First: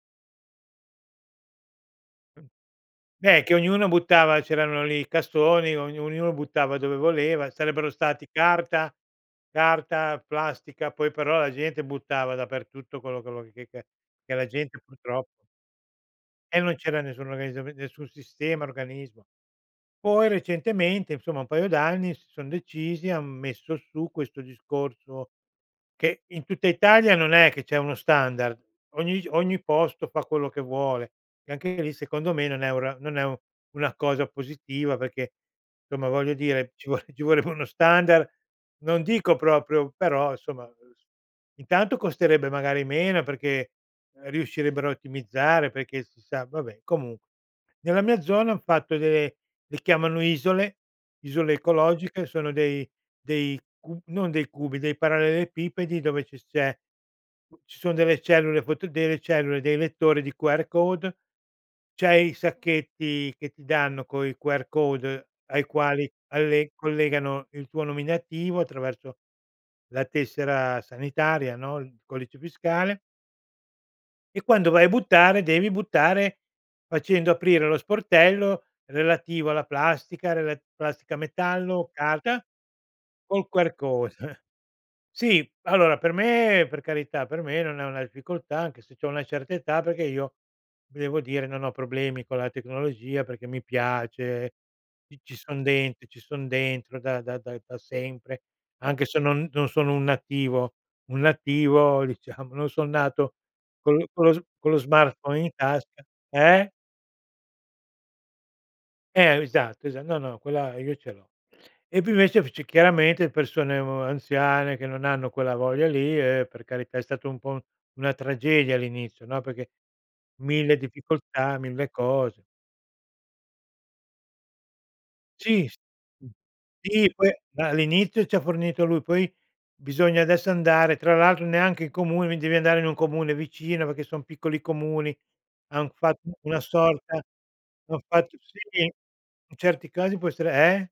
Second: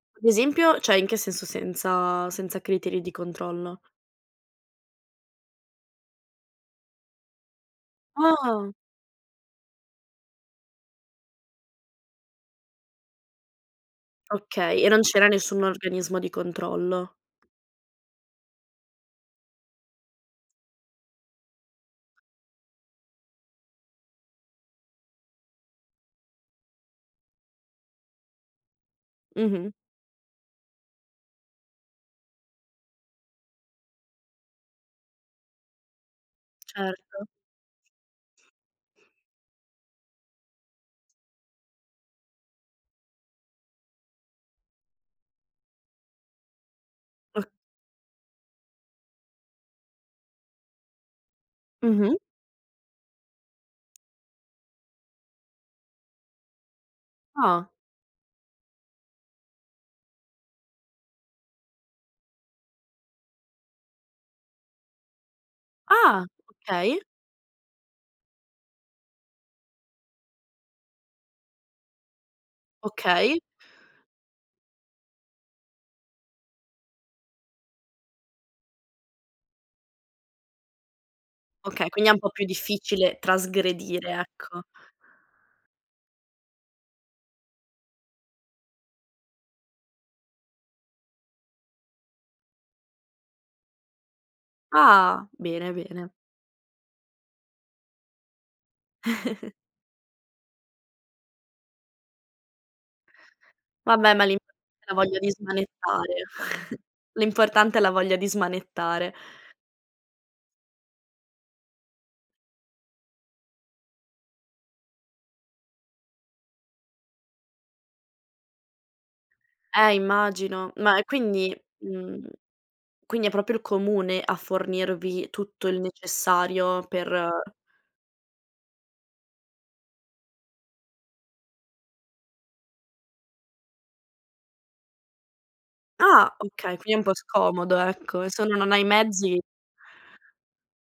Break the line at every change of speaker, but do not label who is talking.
Ad esempio, cioè in che senso senza senza criteri di
Beh, che
controllo?
ognuno buttava c'erano lì i cassoni, ognu ognuno buttava dove voleva, sarebbero stati
Ah!
carta carta, plastica, poi però la gente buttava dappertutto quello quello che ca che la
Okay,
gente
e non
purtroppo
c'era nessun organismo di
E non c'era
controllo.
nessuna organizzam nessun sistema, organismo. Poi recentemente, insomma, un paio d'anni, si son decisi, han messo su questo discorso che in tutta Italia non è che c'è uno standard, ogni ogni
Mh-mh.
posto fa quello che vuole e anche lì secondo me non è un ra non è una cosa positiva perché, insomma, voglio dire, ci vo ci
Certo.
vorrebbe uno standard, non dico proprio, però insomma intanto costerebbe magari meno, e perché riuscirebbero a ottimizzare, perché si sa vabbè, comunque
O
nella mia zona han fatto delle le chiamano isole, isole
Mh-mh.
ecologiche, sono dei dei cu non dei cubi, dei parallelepipedi dove ci s c'è,
Ah.
ci sono delle cellule foto delle cellule, dei lettori di QR code, c'hai sacchetti che ti danno coi QR code, ai quali
Ah!
alle
Okay.
collegano il tuo nominativo attraverso la tessera sanitaria, no, il codice fiscale
Okay.
e quando vai a buttare, devi buttare facendo aprire lo sportello relativo alla plastica, relat plastica, metallo,
Okay, quindi è un po' più
carta
difficile
col QR
trasgredire,
code.
ecco.
Sì, allora per me, per carità, per me non è una difficoltà anche se c'ho una certa età, perché io devo dire non ho problemi con la tecnologia perché mi piace, c
Ah.
ci son
Bene,
dentro,
bene.
ci son dentro da da da da sempre, anche se non non sono un nativo, un nativo, diciamo, non son nato con l
Vabbè,
con
ma
lo s con lo
l'importante è la voglia di
smartphone in tasca
smanettare.
eh?
L'importante è la voglia di smanettare.
Eh, esatto, esa no, no, quella io ce l'ho. E poi invece c'è chiaramente persone, uhm, anziane che non hanno quella voglia lì e, per carità, è stato un po' una tragedia all'inizio, no, perché
Eh immagino,
1000
ma quindi,
difficoltà, 1000
mhmm,
cose.
quindi è proprio il comune a fornirvi
Sì,
tutto
s
il necessario per
sì, poi ma all'inizio ce li ha forniti lui, poi bisogna adesso andare, tra l'altro neanche in comune, mi devi andare in un comune vicino, perché son piccoli comuni, han fatto
Ah,
una
okay. Quindi è un po'
sorta
scomodo,
hanno
ecco.
fatto,
Se uno non ha
sì,
i mezzi
in certi casi può essere eh?